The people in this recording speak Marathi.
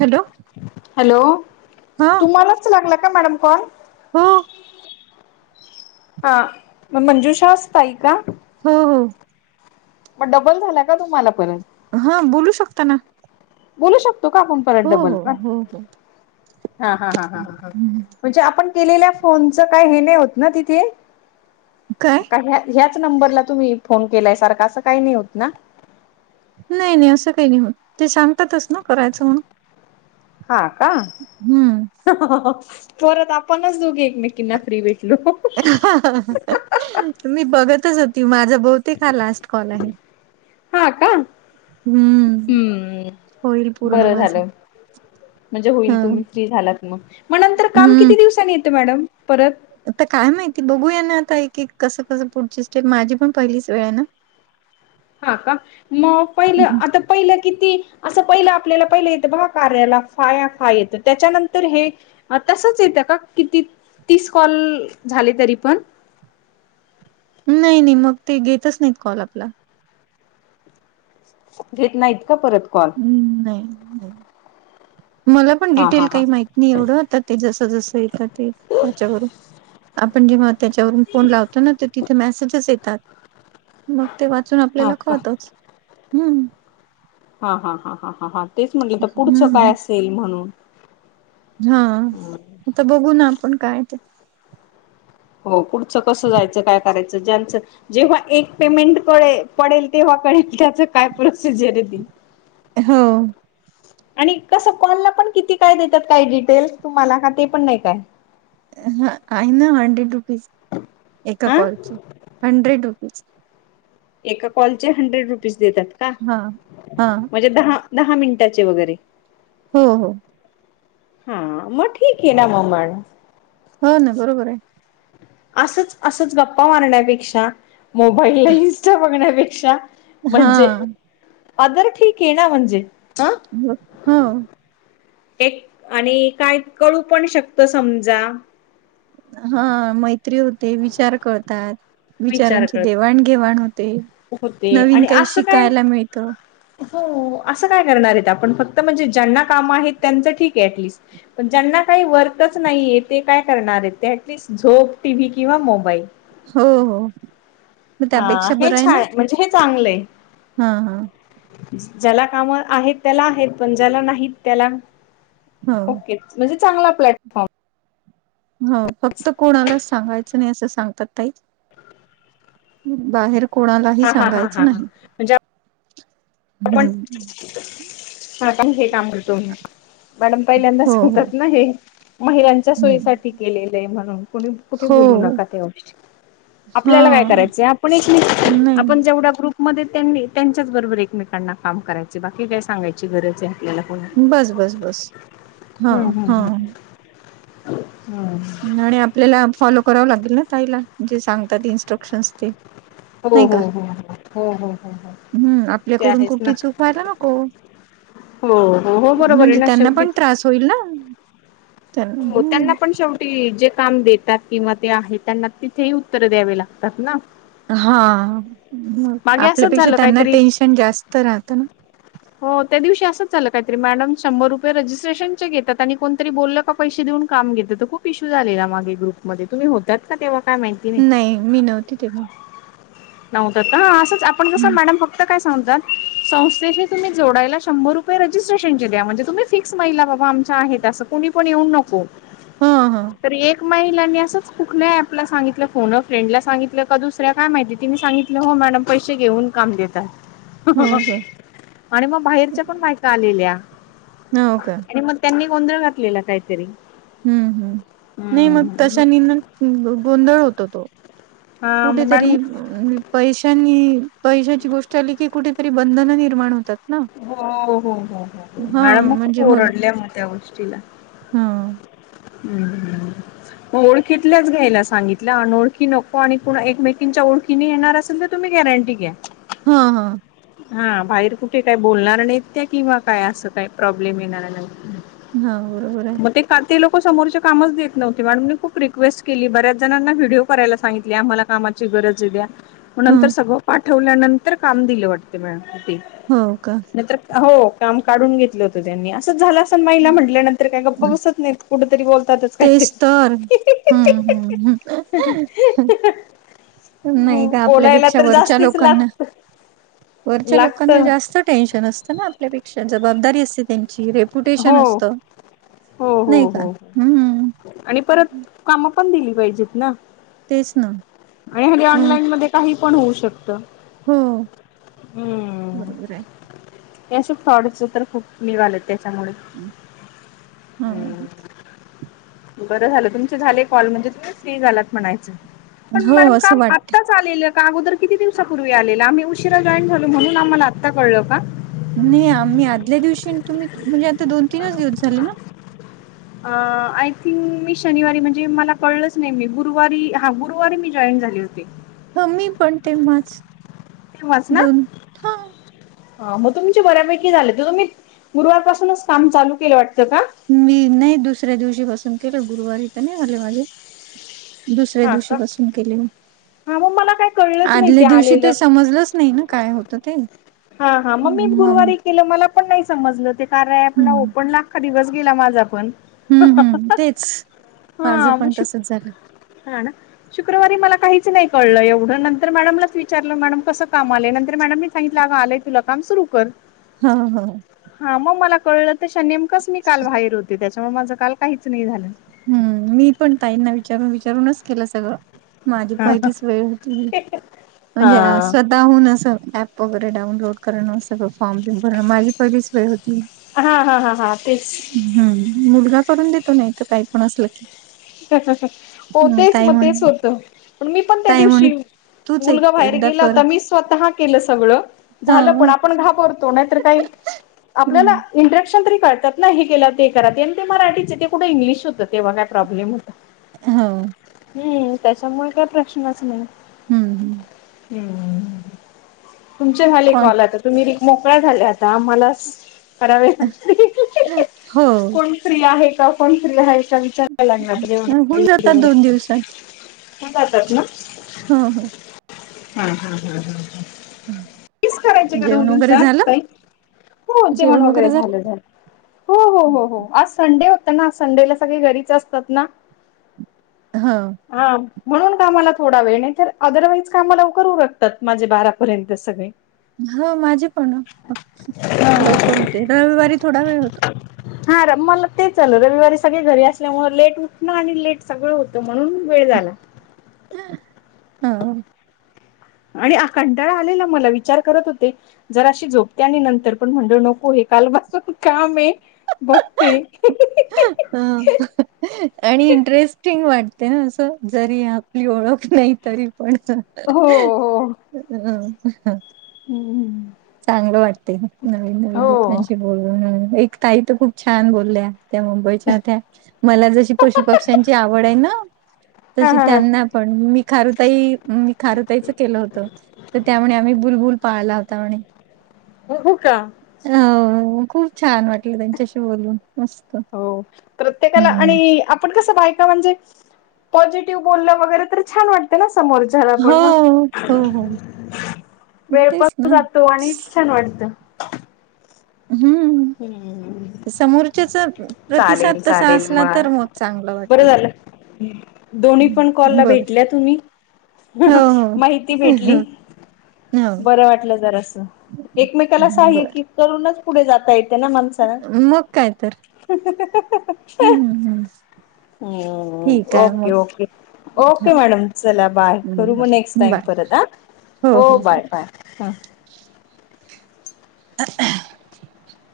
हॅलो. हॅलो, हा तुम्हालाच लागला का मॅडम कॉल? हो. हा, म मंजुषा ताई का? हो, हो, मग डबल झालाय का तुम्हाला परत? हा बोलू शकता ना. बोलू शकतो का आपण परत हो डबल? हो हो हो हा हा हा हा म्हणजे आपण केलेल्या फोनच काय हे नाही होत ना तिथे? काय का ह्या ह्याच नंबरला तुम्ही फोन केलाय सारख असं काही नाही होत ना? नाही नाही असं काही नाही होत. ते सांगतातच ना करायचं म्हणून. हा का. हम्म. परत आपणच दोघे एकमेकीकींना फ्री भेटलो. मी बघतच होती माझा बहुतेक हा लास्ट कॉल आहे. हा का? हम्म, होईल पूर्ण बरं माझ झालं. म्हणजे ह होईल तुम्ही फ्री झालात मग, मग नंतर काम हम्म किती दिवसांनी येते मॅडम परत? आता काय माहिती बघूया ना आता एक कसं कसं पुढची स्टेप माझी पण पहिलीच वेळ आहे ना. हा का, मग पहिलं आता पहिलं किती असं पहिलं आपल्याला पहिलं येत बा कार्याला फाया फा येतं त्याच्यानंतर हे तसच येतं का किती तीस कॉल झाले तरी पण? नाही नाही मग ते घेतच नाहीत कॉल आपला. घेत नाहीत का परत कॉल? हम्म, नाही. नाही मला पण हा डिटेल हा हा काही माहीत नाही एवढं तर ते जसं जसं येतं ते त्याच्यावरून आपण जेव्हा त्याच्यावरून फोन लावतो ना, त तिथे मेसेजेस येतात. मग ते वाचून हा आपल्याला का कळतच. हम्म. हा हा हा हा हा तेच म्हटलं, आता पुढचं हम्म काय असेल? म्हणून. ह. आता बघू ना आपण काये ते. हो पुढचं कसं जायचं. काय करायचं. ज्यांचं जेव्हा एक पेमेंट पळे पडेल, तेव्हा कळेल त्याचं काय प्रोसिजर ती. हो. आणि कसं कोनला पण किती काय देतात. काही डिटेल्स तुम्हाला. का ते पण नाही काय. हा आहे ना. Hundred rupees. एका हा कॉलचे. Hundred rupees. एका कॉलचे हंड्रेड रुपीज देतात का? हा हा म्हणजे दहा दहा मिनिटाचे वगैरे. हो हो. हा म ठीके ना. म म हो ना. बरोबरे. असंच असंच गप्पा मारण्यापेक्षा, मोबाईल ला इन्स्टा बघण्यापेक्षा, म्हणजे, हा ऑदर ठीके ना म्हणजे. ह हो. एक आणि काय कळू पण शकत समजा. ह मैत्री होते. विचार करळतात. विचार विचारांची करत देवाणघेवाण होते. होते नवीन आणि काही असं काय शिकायला मिळतं. हो असं काय करणारेत आपण. फक्त म्हणजे ज्यांना काम आहेत. त्यांचं ठीके अॅटलिस्ट. पण ज्यांना काही वर्कच नाहीये, ते काय करणारे. ते अॅटलिस्ट झोप, टीव्ही किंवा मोबाईल. हो हो. मग हा त्यापेक्षा हे छा, म्हणजे हे चांगलंय. ह ह. ज्याला काम आहेत, त्याला आहेत. पण ज्याला नाहीत त्याला हो ओके. म्हणजे चांगला प्लॅट हो फक्त कोणाला सांगायचं नाही. असं सांगतात ताई. बाहेर कोणालाही हा हा हा हा हा सांगायचं नाही. म्हणजे आपण हम्म का हे काम करतो. मॅडम पहिल्यांदा हो हो सांगतात ना हे. महिलांच्या हम्म सोयीसाठी केलेलंय म्हणून. कुणी कुठे हो बोलू नका त्या गोष्टी. हा आपल्याला काय करायचंय. आपण एकमेकी नाही आपण जेवढा ग्रुप मध्ये त्यांनी त्यांच्याच बरोबर एकमेकांना काम करायचय. बाकी काय सांगायची गरजे. बस बस बस. ह ह. ह. आणि आपल्याला फॉलो करावं लागेल ना ताईला. जे सांगतात इन्स्ट्रक्शन्स ते. हो नाही हो का हो. हो हो हो हो. हम्म. ते आपल्याकडून आहेच ना कुठली चूक व्हायला नको. हो हो हो बरोबर आहे म्हणजे ना त्यांना शेवटी पण त्रास होईल ना. त्यांना हो हम्म त्यांना पण शेव ते जे काम देतात. किंवा ते आहे. त्यांना तिथेही उत्तर द्यावे लागतात ना. हा, मागे असंच आपल्यापेक्षा झालं त्यांना काहीतरी टेन्शन जास्त राहतं ना. हो त्या दिवशी असंच झालं काहीतरी. मॅडम शंभर रुपये रजिस्ट्रेशनचे घेतात. आणि कोणतरी बोल पैसे देऊन काम घेत त खूप इश्यू झालेला मागे ग्रुप मध्ये. तुम्ही होतात का तेव्हा काय माहिती नाही. मी तिथे बघ. नव्हतंत का ह असंच आपण कस ह मॅडम फक्त काय. सांगतात संस्थेची तुम्ही जोडायला शंभर रुपये रजिस्ट्रेशन चे घ्या म्हणजे तुम्हीच. फिक्स महिला बाबा आमच्या आहेत असं कुणी पण येऊ नको. ह ह, तर एक महिलानी असंच कुठल्या ऍपला सांगितलं फोन फ्रेंडला सांगितलं का दुसऱ्या काय माहिती. तिने सांगितले हो मॅडम पैसे घेऊन काम देतात. हो का आणि मग बाहेरच्या पण मायका आलेल्या हो का आणि मग. त्यांनी गोंधळ घातलेला काहीतरी. हम्म हम्म नाही मग तशा नि गोंधळ होतो तो. कुठे तरी. मी पैशानी पैशाची गोष्ट आली की कुठेतरी बंधन निर्माण होतात. ना हो हो हो हो हो, हा मॅड मग म्हणजे ओरडले मग त्या गोष्टीला. हा, हम्म हम् [inaudible] मग ओळखील्याच घ्यायला सांगितल्या आणि ओळखी नको आणि कोण एकमेकींच्या ओखीने येणार असेल तर. तुम्ही गॅरंटी घ्या. हा हा, हा बाहेर कुठे काही बोलणार नाहीत त्या किंवा काय असं काही प्रॉब्लेम येणार नाही. हा बरोबर आहे. मग ते काल ते लोंक समोरचे कामच देत नव्हते मॅडम मी खूप रिक्वेस्ट केली बऱ्याच जणांना व्हिडिओ करायला सांगितली आम्हाला कामात. ची गरज द्या मग नंतर ह सगळ पाठवल्यानंतर काम दिलं वाटत मॅडमनी. हो का, तर हो काम काढून घेतलं होत त्यांनी असंच झालं अस माईला म्हटल्या. नंतर काय गप्पा बसत नाहीत कुठ तरी बोलतातच काय ते. तेच तर हम्म हम्म नाही का बोलायला आपल्यापेक्षा तर वरच्या जास्तीच लोकांना. लागत वरच्या लागत लोकांना जास्त टेन्शन असतं ना आपल्यापेक्षा जबाबदारी असते त्यांची रे''--'' पुटेशन हो असत हो नाही हो का हो हम्. आणि परत कामं पण दिली पाहिजेत ना. तेच ना. आणि हेनी ऑनलाईन मध्ये काही पण होऊ शकत. हम्म. हम्म बरोबर आहे. ये अस फ्रॉडच तर खूप निघालेत. त्याच्यामुळे हम्म. ह बरं झालं तुमचे झालेत कॉल म्हणजे तुम्ही फ्री झालात म्हणायचं. पण हो मॅडम असं काम वाटते आत्ताच आलेलं अगोर कितीवसापूर्वी आलेलं आम्ही उशिरा. उशिरा ऐकवा जॉन झाल म्हणून आम्हाला आता कळल का. नाही आम्ही आदल्या दिवशी तुम्ही म्हणजे आता दोन-तीनच दिवस झाले ना. [inaudible] अ आय थिंक मी शनिवारी म्हणजे मला कळलंच नाही मी गुरुवारी हा. गुरुवारी मी जॉईन झाली होते. ह मी पण तेव्हाच दोन हा. ह मग तुमचे बऱ्यापैकी झाले तर तुम्ही गुरुवारपासूनच काम चालू केलं वाटतं का. मी नाही दुसऱ्या दिवशी पासून केलं गुरुवारी तर नाही झाले माझे. दुसऱ्या हा दिवशी का? पासून केले मी. हा मग मला काय कळलंच नाही आदल्या दिवशी आलेलं ते समजलंच नाही ना काय होतं ते. हा, हा म मी मग गुरुवारी केलं, मला पण नाही समजलं ते. कार्या ॲपला हम्म ओपनला आख्खा दिवस गेला माझा पण. हम्म हम्म तेच हा माझं म पण शु तसच झालं हा ना. शुक्रवारी मला काहीच नाही कळलं एवढं, नंतर मॅडमलाच विचारलं मॅडम कसं काम आले नंतर मॅडम नी सांगि लागा आलाय तुला काम सुरू कर. हा हा हा! हा मग मला कळलं तशा नेमकंच मी काल बाहेर होते, त्याच्यामुळे माझं काल काहीच नाही झालं. हूं, मी पण ताईंना विचारून विचारूनच केलं सगळं. माझी हा पहिलीच वेळ होती, म्हणजे आ सद. ताहून असं ऍप वगैरे डाऊनलोड करणं, सगळं फॉर्म बिम भरणं, माझी पहिलीच वेळ होती. हा हा हां हां, तेच. हूं मुलगा करून देतो नाही त काही पण असल की. हो अ तेच ताई मग तेच म्हणे होतं पण मी पण त्या ताई म्हणे दिवशी तूच एक मुलगा बाहेर एकदा गेला कर तर मीस स्वतः केलं सगळ झालं हो पण, आपण घाबरतो नाहीतर काही आपल्याला इंट्रॅक्शन तरी कळतात ना हे केलं ते करा तेन ते मराठीच हे ते कुठ इंग्लिश होतं तेवा रॅप रॉप. ब्लेम होता. हो! हूं त्याच्यामुळ काय प्रश्नच नाही. हूं! हूं हूं हूं तुमचे झाले कोण कॉल आता. तुम्ही बी मोकळ्या झाल्या आता आम्हालास करावे. फ्री आहे का, हो कोण फ्री आहे का, विचारायला लागणार होऊन जातात दोन दिवसात [unintelligible] [unintelligible] जातात ना. हं हं! हं हं हं हं हं! तीस करायचे का दोन जेवण वगैरे दिवसात झालं ताई, हो जेवण वगैरे झालं, झालं. हो हो हो हो, आज संडे होता ना संडेला सगळे घरीच अस तात ना. हं! हा म्हणून कामाला थोडा वेळ, नाही तर अदरवाईज काम लवकत उरकतात माझे बारापर्यंत सगळे. हं माझे पण. [inaudible] लवकर होते, रविवारी थोडा वेळ होतो. हा र मला तेच आल रविवारी सगळे घरी असल्यामुळ लेट उठणं आणि लेट सगळं होतं म्हणून वेळ झाला. हं हं! आणि आकंटाळा आलेला मला विचार करत होते. जरा अशी झोपते आणि नंतर, पण म्हंनल नको हे कालपासून काम हे बघते. [inaudible] आणि इंटरेस्टिंग वाटते ना असं, जरी आपली ओळख नाही तरी पण. हो हो [inaudible] हूं हूं! चांगलं वाटतंय ना, नवीन नवीन लोकांशी बोलून, एक ताई तर खूप छान बोलल्या त्या मु बयच्या होत्या, मला जशी पशु पक्ष्यांची आवड आहे ना, हा तशी हा हा त्यांना पण मी खारुताई, मी खारुताईचं केलं होतं. तर त्या म्हणे आम्ही बुलबुल पाळला होता म्हणे. हो हो का? अ खूप छान वाटलं त्यांच्याशी बोलून मस् हो, प्रत्येकाला आणि आपण कसं बायका म्हणजे पॉझिटिव्ह बोललं वगैरे तर छान वाटते ना समोर चाला पण हो, मग, हो, हो वेळ पण तेच ना जातो आणि छान वाटतं. हम्म. समोरच्याचं प्रतिसाद चालेल तसा चालेल असला तर मग चांगलं बरं वाटते. झालं दोन्ही पण हम्म. कॉलला बर भेटल्या तुम्ही. हो, माहिती हो, भेटली. हो बरं वाटलं जरासं, एकमेकाला साह्य बर की करुनच पुढे जाता येते ना माणसाला. मग काय तर हम्म, हम्म हम्म, ठीक आहे ओके मग ओके. ओके हो मॅडम चला बाय, करू मग बर, नेक्स्ट टाइम बाय परत ह, हो बाय बाय. ह [unintelligible]